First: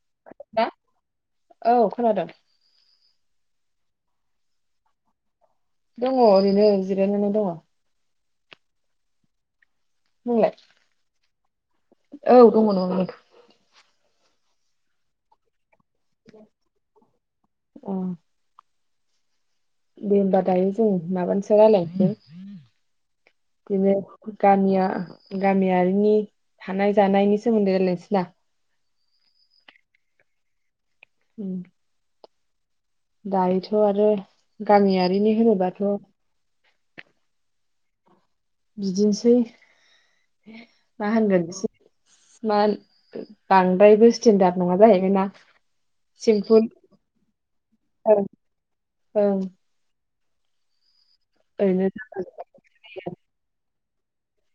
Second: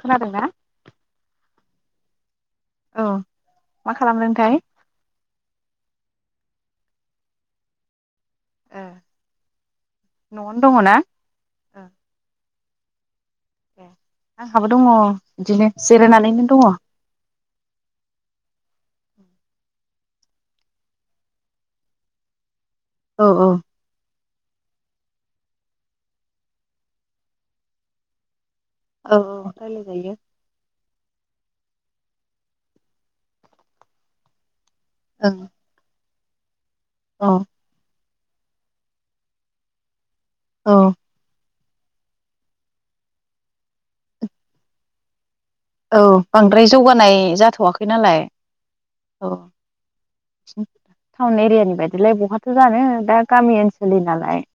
खोनादोंना? ना औ खोनादों। औ मा खालामदों नोंथां? दङ ओरैनो जिरायननानै दङ। एह नोंलाय? न'आवनो दङ ना ओह औ दङ न'वावनो। आंहाबो दङ बिदिनो। जिरायनानैनो दङ। अ दे होमबा दायो जों माबानि सायाव रायलायनोसै। औ बिबो गामिया गामियारिनि थानाय जानायनि सोमोन्दै रायलायसै ना? औ औ रायलाय जायो उम दायोथ' आरो गामियारिनि होनोबाथ' अ बिदिनोसै औ मा होनगोन सि मान बांद्रायबो स्टेेनडार्द नङा जाहैबायना औ बांद्राय जौगानाय जाथ'वाखै नालाय ओं औ ओं [unintelligible] टाउन एरियानि ओरैनो बायदिलाय बहाथ' जानो दा गामि ओन लि नालाय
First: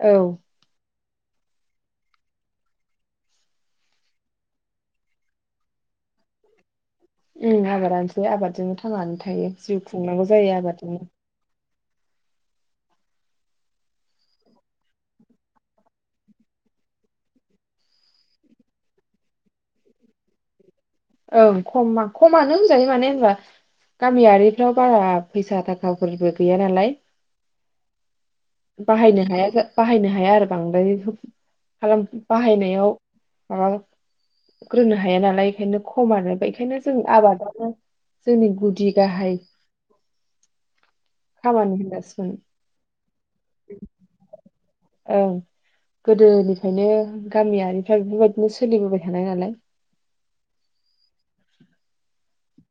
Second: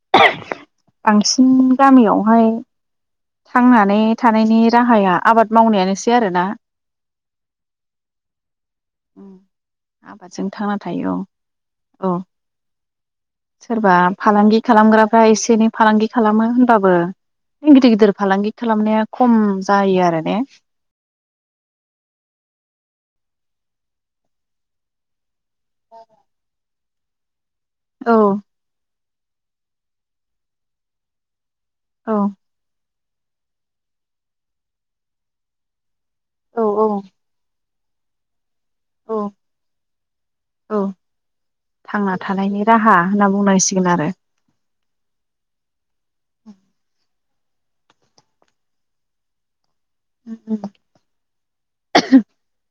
औ बांसिन गामियावहाय थांनानै थानायनि राहाया आबाद मावनायानोसै आरोना उम आबादानोसै आबादजोंनो थांनानै थायो जिउ खुंनांगौ जायो आबादजोंनो अ सोरबा फालांगि खालामग्राफ्रा एसे एनै फालांगि खालामो होनबाबो न गिदिर गिदिर फालांगि खालामनाया खम जायो आरो ने ओं खम खमानो होनजायो माने होनबा गामियारिफ्राव बारा फैसा थाखाफोरबो गैया नालाय औ बाहायनो हाया बाहायनो हाया आरो बांद्राय रोखोम खालाम औ बाहायनायाव ओआ ग्रोननो हाया नालाय बेखायनो खमानो बेखायनो जों आबादानो जोंनि गुद औ औ खामानि थांना होनजासिगोन थानायनि राहा होनना बुंनांसिगोन आरो ओं गोदो निफायनो गामियारिफ्रा बेफोरबायदिनो सोलिबोबाय थानाय नालाय [unintelligible]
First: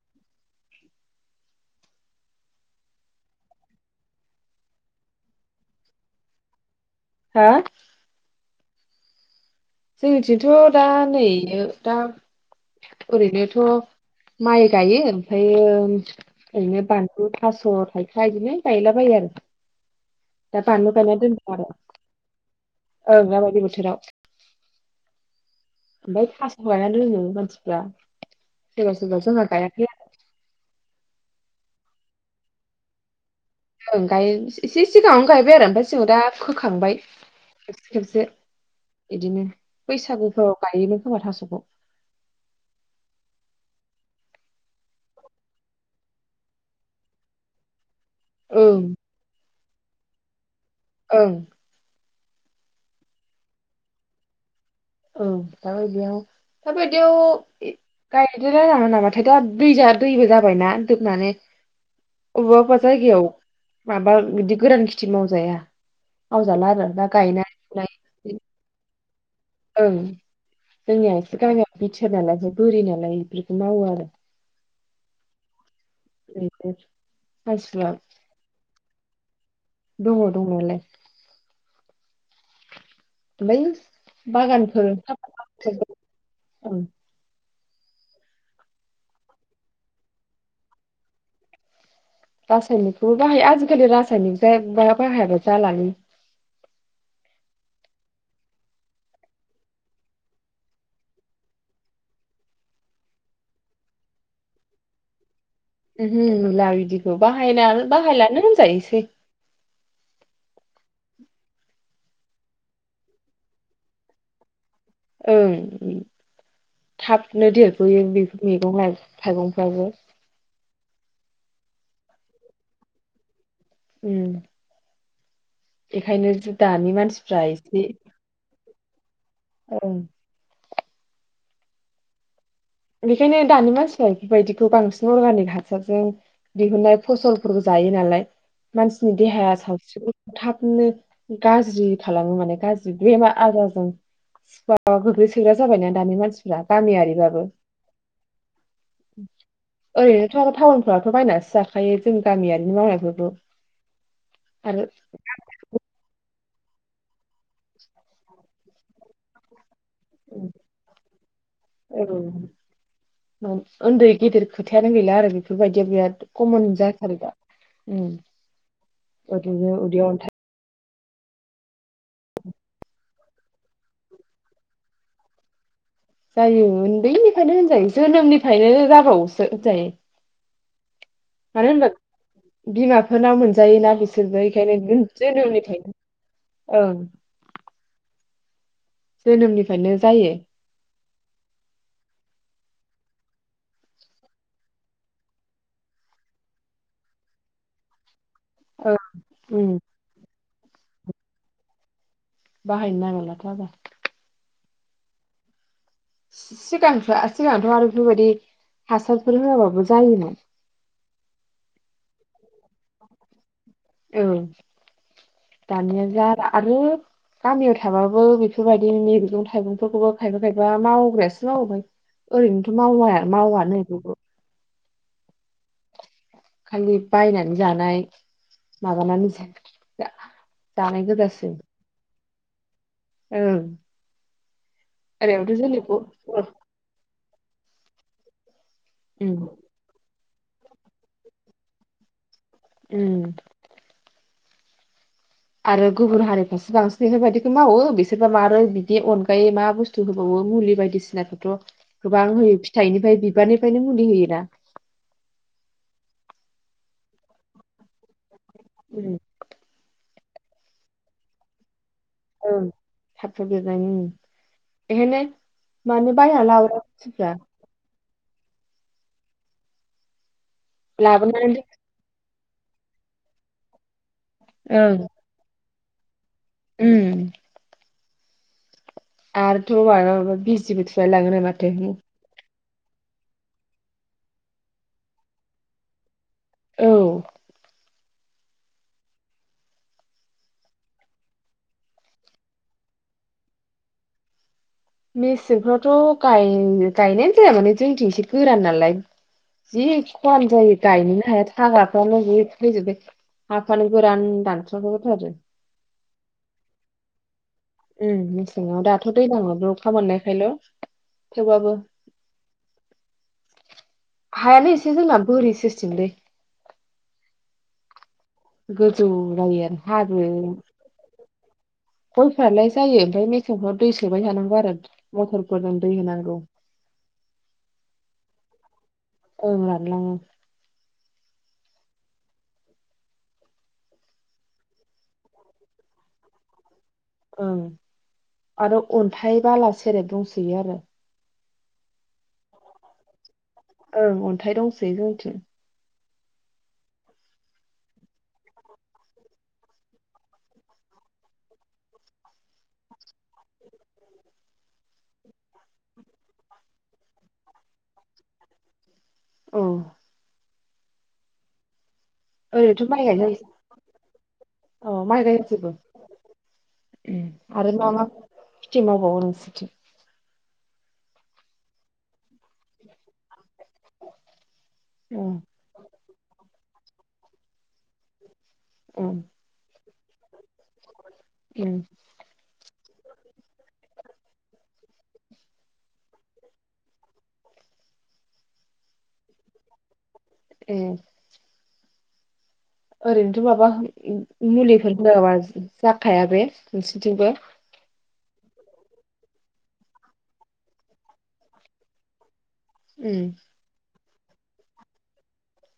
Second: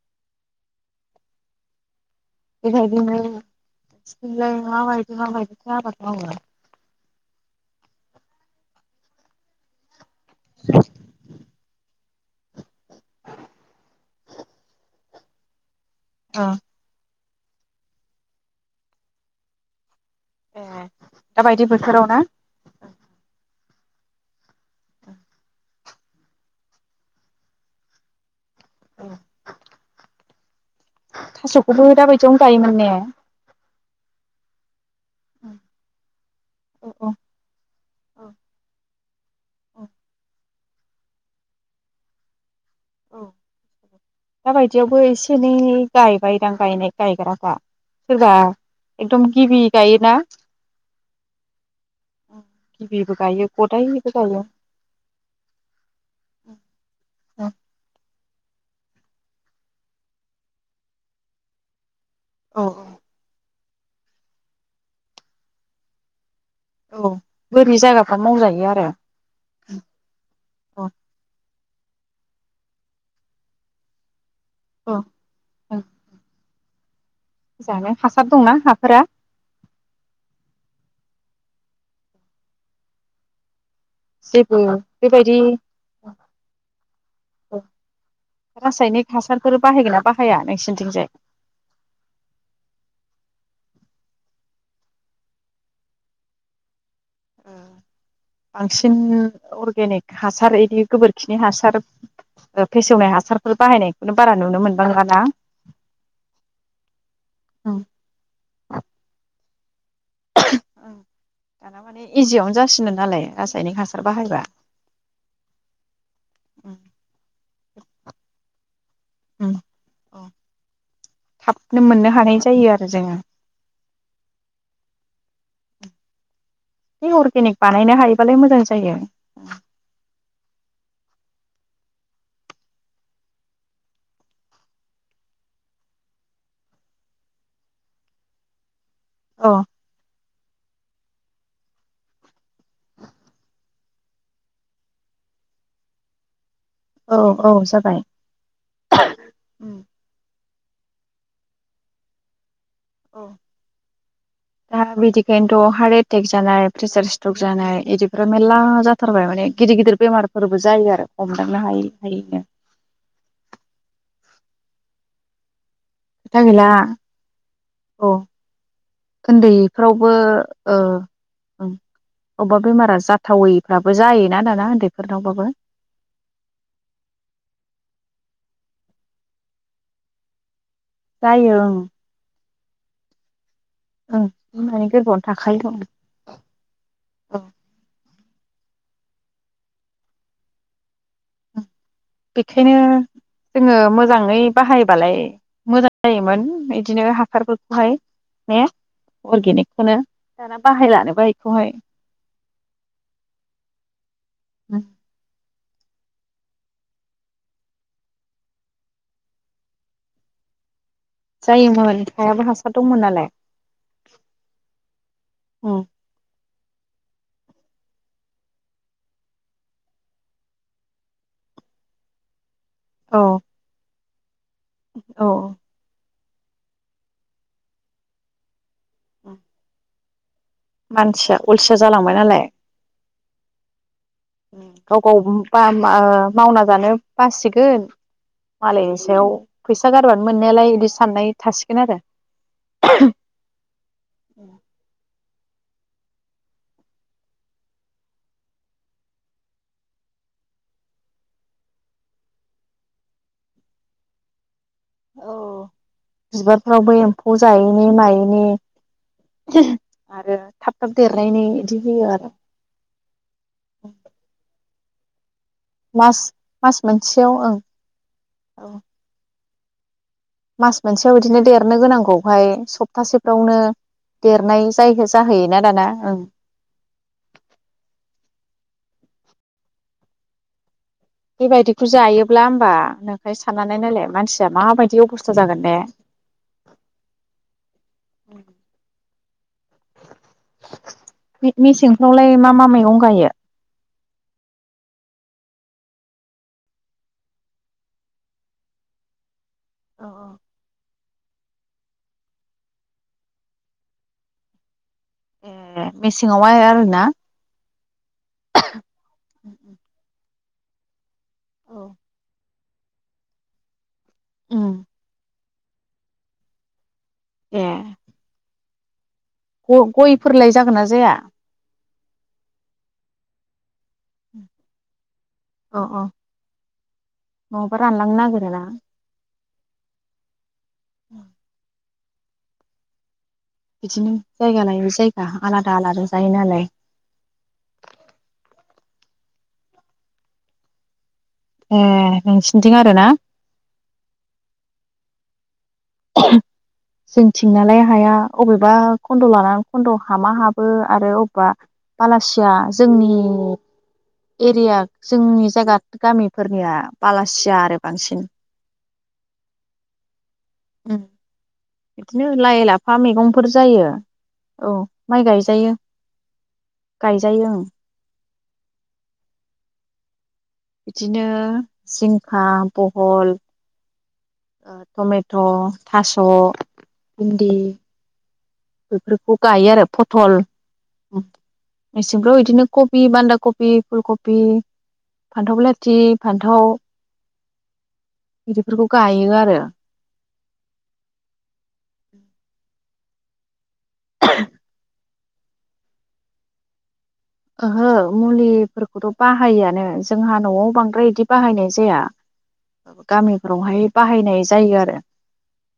[unintelligible] हो जोंनिथिंथ' दा नैयो ओरैनोथ' माइ गायो अ ओमफायो [unintelligible] थास' थाइखा इदिनो गायलाबायो आरो। ए दा बानलु गायना दोनदों दाबायदि आरो बोथोराव ना ओं दा बायदिबानो थोराव [inaudible] ओमफ्राय फासखौ गायना दोनो मानसिफ्रा। [unintelligible] थास'खौबो दाबायदियावनो गायोमोन ने? ओं गायो एसे सिगाङावनो गायबाय आरो ओमफ्राय सिङाव दा खोखांबाय औ खेबसे खेबसे इदिनो बैसागुफ्राव गायोमोन खोमा थास'खौ औ दाबायदियावबो एसे एनै गायबायदां गायनाय गायग्राफ्रा। सोरबा ओं एकदम गिबि गायोना? ओं। गिबिबो गायो गदाइबो गायो। औ दाबायदियाव दाबायदियाव औ [unintelligible] अबा औ अबा जायगायाव माबा बिदि गोरान खेथि मावजाया। मावजाला आरो दा औ गायनाय बोरै फुनाय जायगाफ्रा मावजायो आरो? ओं औ जोंनिया एसे गा [unintelligible] अ औ। [unintelligible] हासिबा जाना हासार दंना हाफोरा? दङ दंनायालाय बै जेबो बेबायदि रासायनिक हासारफोर बाहायगोन ना बाहाया नोंसिनिथिंजाय? रासायनिकखौ बाहायो आजिखालि रासायनिक जा बाहायाबो जाला नो ओ बांसिन अरगेनिक हासार बिदि गोबोरखिनि हासार फेसेवनाय हासारफोर बाहायनायखौनो बारा नुनो मोनबांला नङा ना? उमहो नुला बिदिखौ बाहायना बाहायलानो होनजायोसै दाना माने इजियावनो जासिनो नालाय रासायनिक हासार बाहायबा ओं थाबनो देरबोयो बेफो मैगं थाइगंफ्राबो थाबनो मोननो हानाय जायो आरो जोङो उम एखायनो जो है अर्गेनिक बानायनो हायोबालाय मोजां जायो ओं बेखायनो दानि मानसिफ बेफोरबायदिखौ बांसिन अर्गानिक हासारजों दिहुनाय फसलफोर जायो नालाय मानसिनि औ देहाया सावस्रिबो थाबनो गाज्रि खालामो माने गाज्रि बेमा आजाराजों सिवा गोग्लैसोग्रा जाबायना दानि मानसिफ औ औ जाबाय उम ओरैनोथ' टाउन फोरथ' बायनानैसो जाखायो जोंनि गामिया औ दा आरो बिदिखायनोथ' हार एटेक् जानाय प्रेसार स क जानाय इदिफोरा मेरला जाथारबाय माने गिदिर गिद बेमारफोरबो जायो आरो हमदांनो हायै हायैनो औ उन्दै गेदेर खोथायानो गैला आरो बेफोरबायदि बिदिया बिराद खोथा गैला कमन जाथारो दा औ ओरैनो उन्दैफ्रावबो उदैयाव‌ अन्थाय ओ ओं अबेबा बेमारा जाथावैफ्राबो जायोना दाना उन्दैफोरनावबाबो जायो उन्दैनिफ्रायनो होनजायो जोनोमनिफ्रायनो जाबावोसो होनजायो जायो मानो ओं होनबा बिमाफोरनाव मोनसे जायोना बिसोरबो ओं माने ऐखायनो‌ गोरबोआवनो जोनोमनि थाखायो थायो ओं औ जोनोमनिफ्रायनो जायो बेखायनो जोङो मोजाङै बाहायबालाय मोजां जायोमोन बिदिनो हासारफोरखौहाय ने ओं उम अर्गेनिकखौनो दाना बाहायला नोबा ऐखौहाय। बाहाय नांलाथ' आरो। उम। सिगांथ' सिगांथ' आरो बेफोर बायदि हासार फोर होआबाबो जायोमोन। जायोमोन हायाबो हासार दंमोन नालाय। औ दानिया जार आरो गामियाव थाबाबो बेफोर बायदि मैगं थाइगं फोरखौबो खायफा खायफा मावग्रा यासो मावबाय ओरैनो। माव औ मावानो बेबो। औ। खालि बायनानै जानाय माबानानै ज [unintelligible] दा मानसिया अलसिया जालांबाय नालाय ओ। गाव गाव बा ओ मावना जानो बासिगोन मालायनि सायाव उम फैसा गा बानो मोननायालाय बिदि साननाय थासिगोन आरो। उम। औ। आरो गुबुन हारिफ्रासो बांसिन बेफोर बायदिखौ मावो बिसोरबा मारै बिदि अनगायै मा बुस्थु होबावो मुलि बायदि सिनाखौथ' गोबां होयो फिथाइ निफ्राय बिबार निफ्रायनो मुलि होयोना? औ बिबार फ्रावबो एम्फौ जायैनि उम मायैनि [unintelligible] आरो थाब थाब देरनायनि इदि औ थाब थाब देरनायनि ओम। बेहोनो मास मास मोनसेयाव ओं। औ। मास मोनसेयाव इदिनो लाबोनानै दोन देरनो गोनांगौ बहाय सप्तासे फ्रावनो देरनाय जाय ओं जाहोयोना दाना? ओं। उम। आरोथ' मालाबा बिजिबो थु बेबायदिखौ जायोब्ला बा नुवाखै साननानै नायलाय मानसिया माबायदि अबस्था जागोन ने? औ उम [inaudible] मे मे मेसेंफ्रावलाय मा-मा मैगं गायो मेसेंफ्रावथ गायनायानो जाया माने जोंथि एसे गोरान नालाय जि खरानो जायो गायनो हाग्राफ्रानो बि थैजोबबाय हाफ्रानो गोरान रानथ्रथ जाथारो मेसेंङाव आव आरोना उम मेसेङाव दाथ दैलांङाव बे अखा मोननायखायल थेवबाबो [inaudible] उम हायानो इसे जोंना बोरि थिसिमलै ए गो जौ जायो हाजो गयफोरलाय जागोन ना जाया गयफ्रालाय जायो ओमफ्राय मे [unintelligible] दै सोबाय थानांगौ अ अ आरो [inaudible] ा [unintelligible] औ रानलांडो [unintelligible] बिदिनो जायगा लायो जायगा आलादा आलादा जायो नालाय ओ आरो अन्थाइ बाला सेरेब दंसोयो आरो ए नोंसिनिथिं आरो ना औ अन्थाइ दंसोयो जोंनिथिं ओ जोंथिंनियालाय हाया अबेबा खन्द लानानै खन्द हामा हाबो आरो अबेबा बालासिया जोंनि एरिया जोंनि जायगा गामिफोरनिया बालासिया आरो बांसिन औ ओम ओरैनोथ माइ गायो जायो औ अ माइ गायजोबो गायजायो गायजायो ओं आरो मा मा खेथि मावबावो नोंसोरथि? बिदिनो जिं खा फहल उम टमेट थास बिनदि उम बेफोरखौ गायो आरो फथल उम मेसिंफ्राव बिदिनो कबि बान्दा कबि फुल कबि फान्थाव बेलाथि फान्थाव इदिफोरखौ गायो आरो ए [unintelligible] ओरैनोथ माबा ओ मुलिफोर होआबा जाखाया बे। ओहो मुलिफोरखौथ' बाहायोआनो जोंहा नवाव बांद्राय इदि बाहायनाय जाया। उम गामिफोरावहाय बाहायनाय जायो आरो।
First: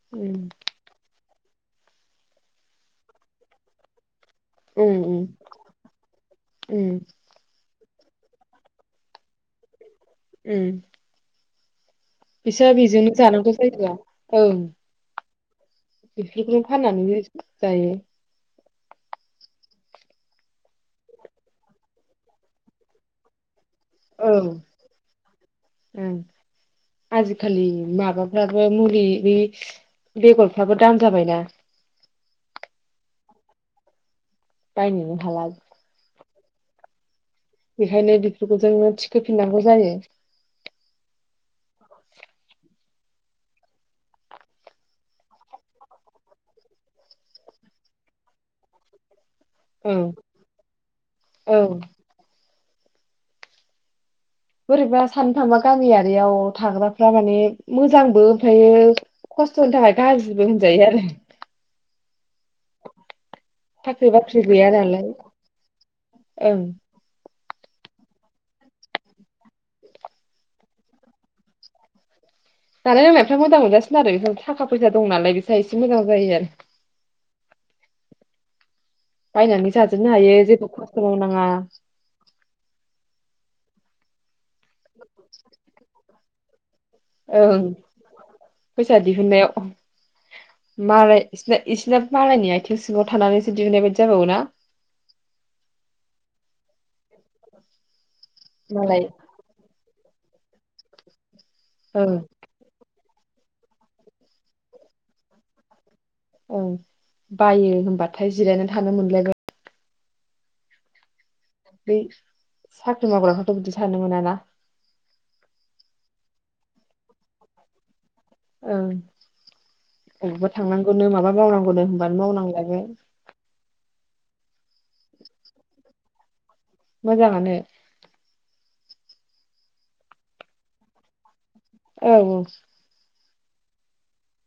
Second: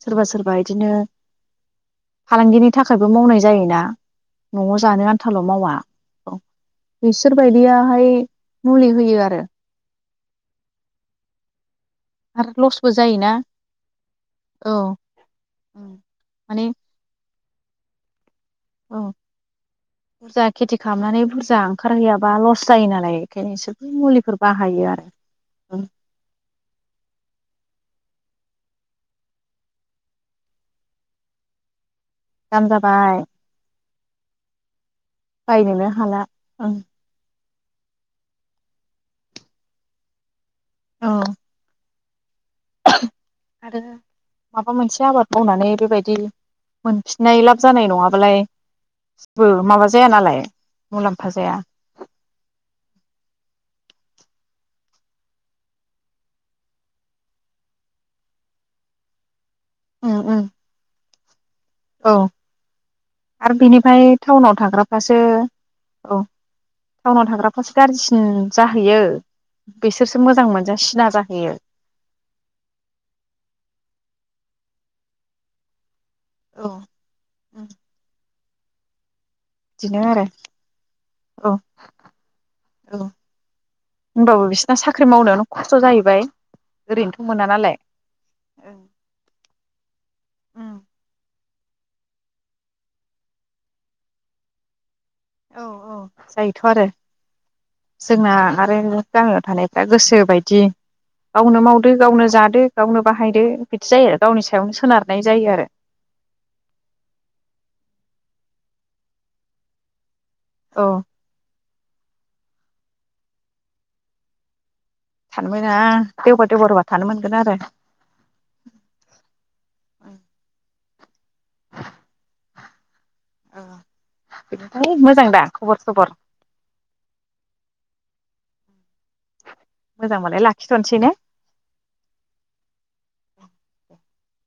सोरबा उम सोरबा इदिनो फालांगिनि थाखायबो मावनाय जायोना। नवाव उम जानो उम आन्थाल' मावा। उम बिसोर बायदिया बाहाय मुलि होयो आरो। ओम आरो बिसोर लसबो बिजोंनो जायोना जानांगौ जायोदा ओं। औ बिफोरखौनो माने फाननानैनो जायो। औ बुरजा खेथि खालामनानै बुरजा ओंखारहैयाबा लस जायो नालाय एखायनो एसोर औं उम आजिखालि माबा फ्राबो मुलि बै बेगरफ्राबो दाम जाबायना। दाम जाबाय। बायनोनो हाला बायनोनो हाला। ओं बेखायनो बेफोरखौ जोङो थिखोफिननांगौ जायो। औ आरो माबा मोनसे आबाद मावनानै बेबायदि मोनफिननाय लाब जानाय नङाबालाय बो माबा ओं जाया नालाय मुलाम्फा जाया। ओं बोरैबा सान्नो थांबा गामियारियाव थाग्राफ्रा माने मोजांबो ओमफ्रायो खस्थ'नि थाखाय उम उम गाज्रिबो होनजायो आरो। औ आरो बिनिफ्राय साख्रि बाख्रि टाउनाव गैया नालाय थाग्राफ्रासो औ ओं टाउनाव थाग्रा फ्रासो गाज्रिसिन जाहैयो बिसोरसो मोजां मोनजा सिना जाहैयो। जानाय लोंनायफ्रा मोजां मोनजासिनो आरो थाखा फैसा दं नालाय बिस्रा एसे मोजां जायो आरो। औ बायनानै बिदिनो जाजोबनो आरो हायो जेबो खस्थ' मावनाङा। ओमबाबो बिसो साख्रि मावनायावल' खस्थ' जाहैबाय। ओरैनोथ' मोना ओं नालाय फैसा दिहुननायाव मालाय इसना इसिना बालायनि आथिं सिङाव थानानैसो देरनाय बायदि जाबावो ना? औ औ जायोथ' आरो। जोंना आरो मालाय गामियाव थानायफ्रा गोसो बायदि गावनो मावदो ओं गावनो जादो गावनो बाहायदो बिदि जायो आरो गावनि सायावनो सोनारनाय जायो आरो। औ बायो होनबाथाय जिरायनानै थानो मोनलायबाय। औ बै साख्रि मावग्राफ्राथ' बिदि थानो मोनाना? थानो मोना देवबार देवबारबा थानो मोनगोन आरो। ओं अबावबा थांनां गौनो माबा मावनांगौ नो होनबानो मावनांलायबाय। बिनिफाय मोजां दा खबर सबर मोजाङानो मोजांबालाय लाखिथ'नोसै ने? औ औ [inaudible]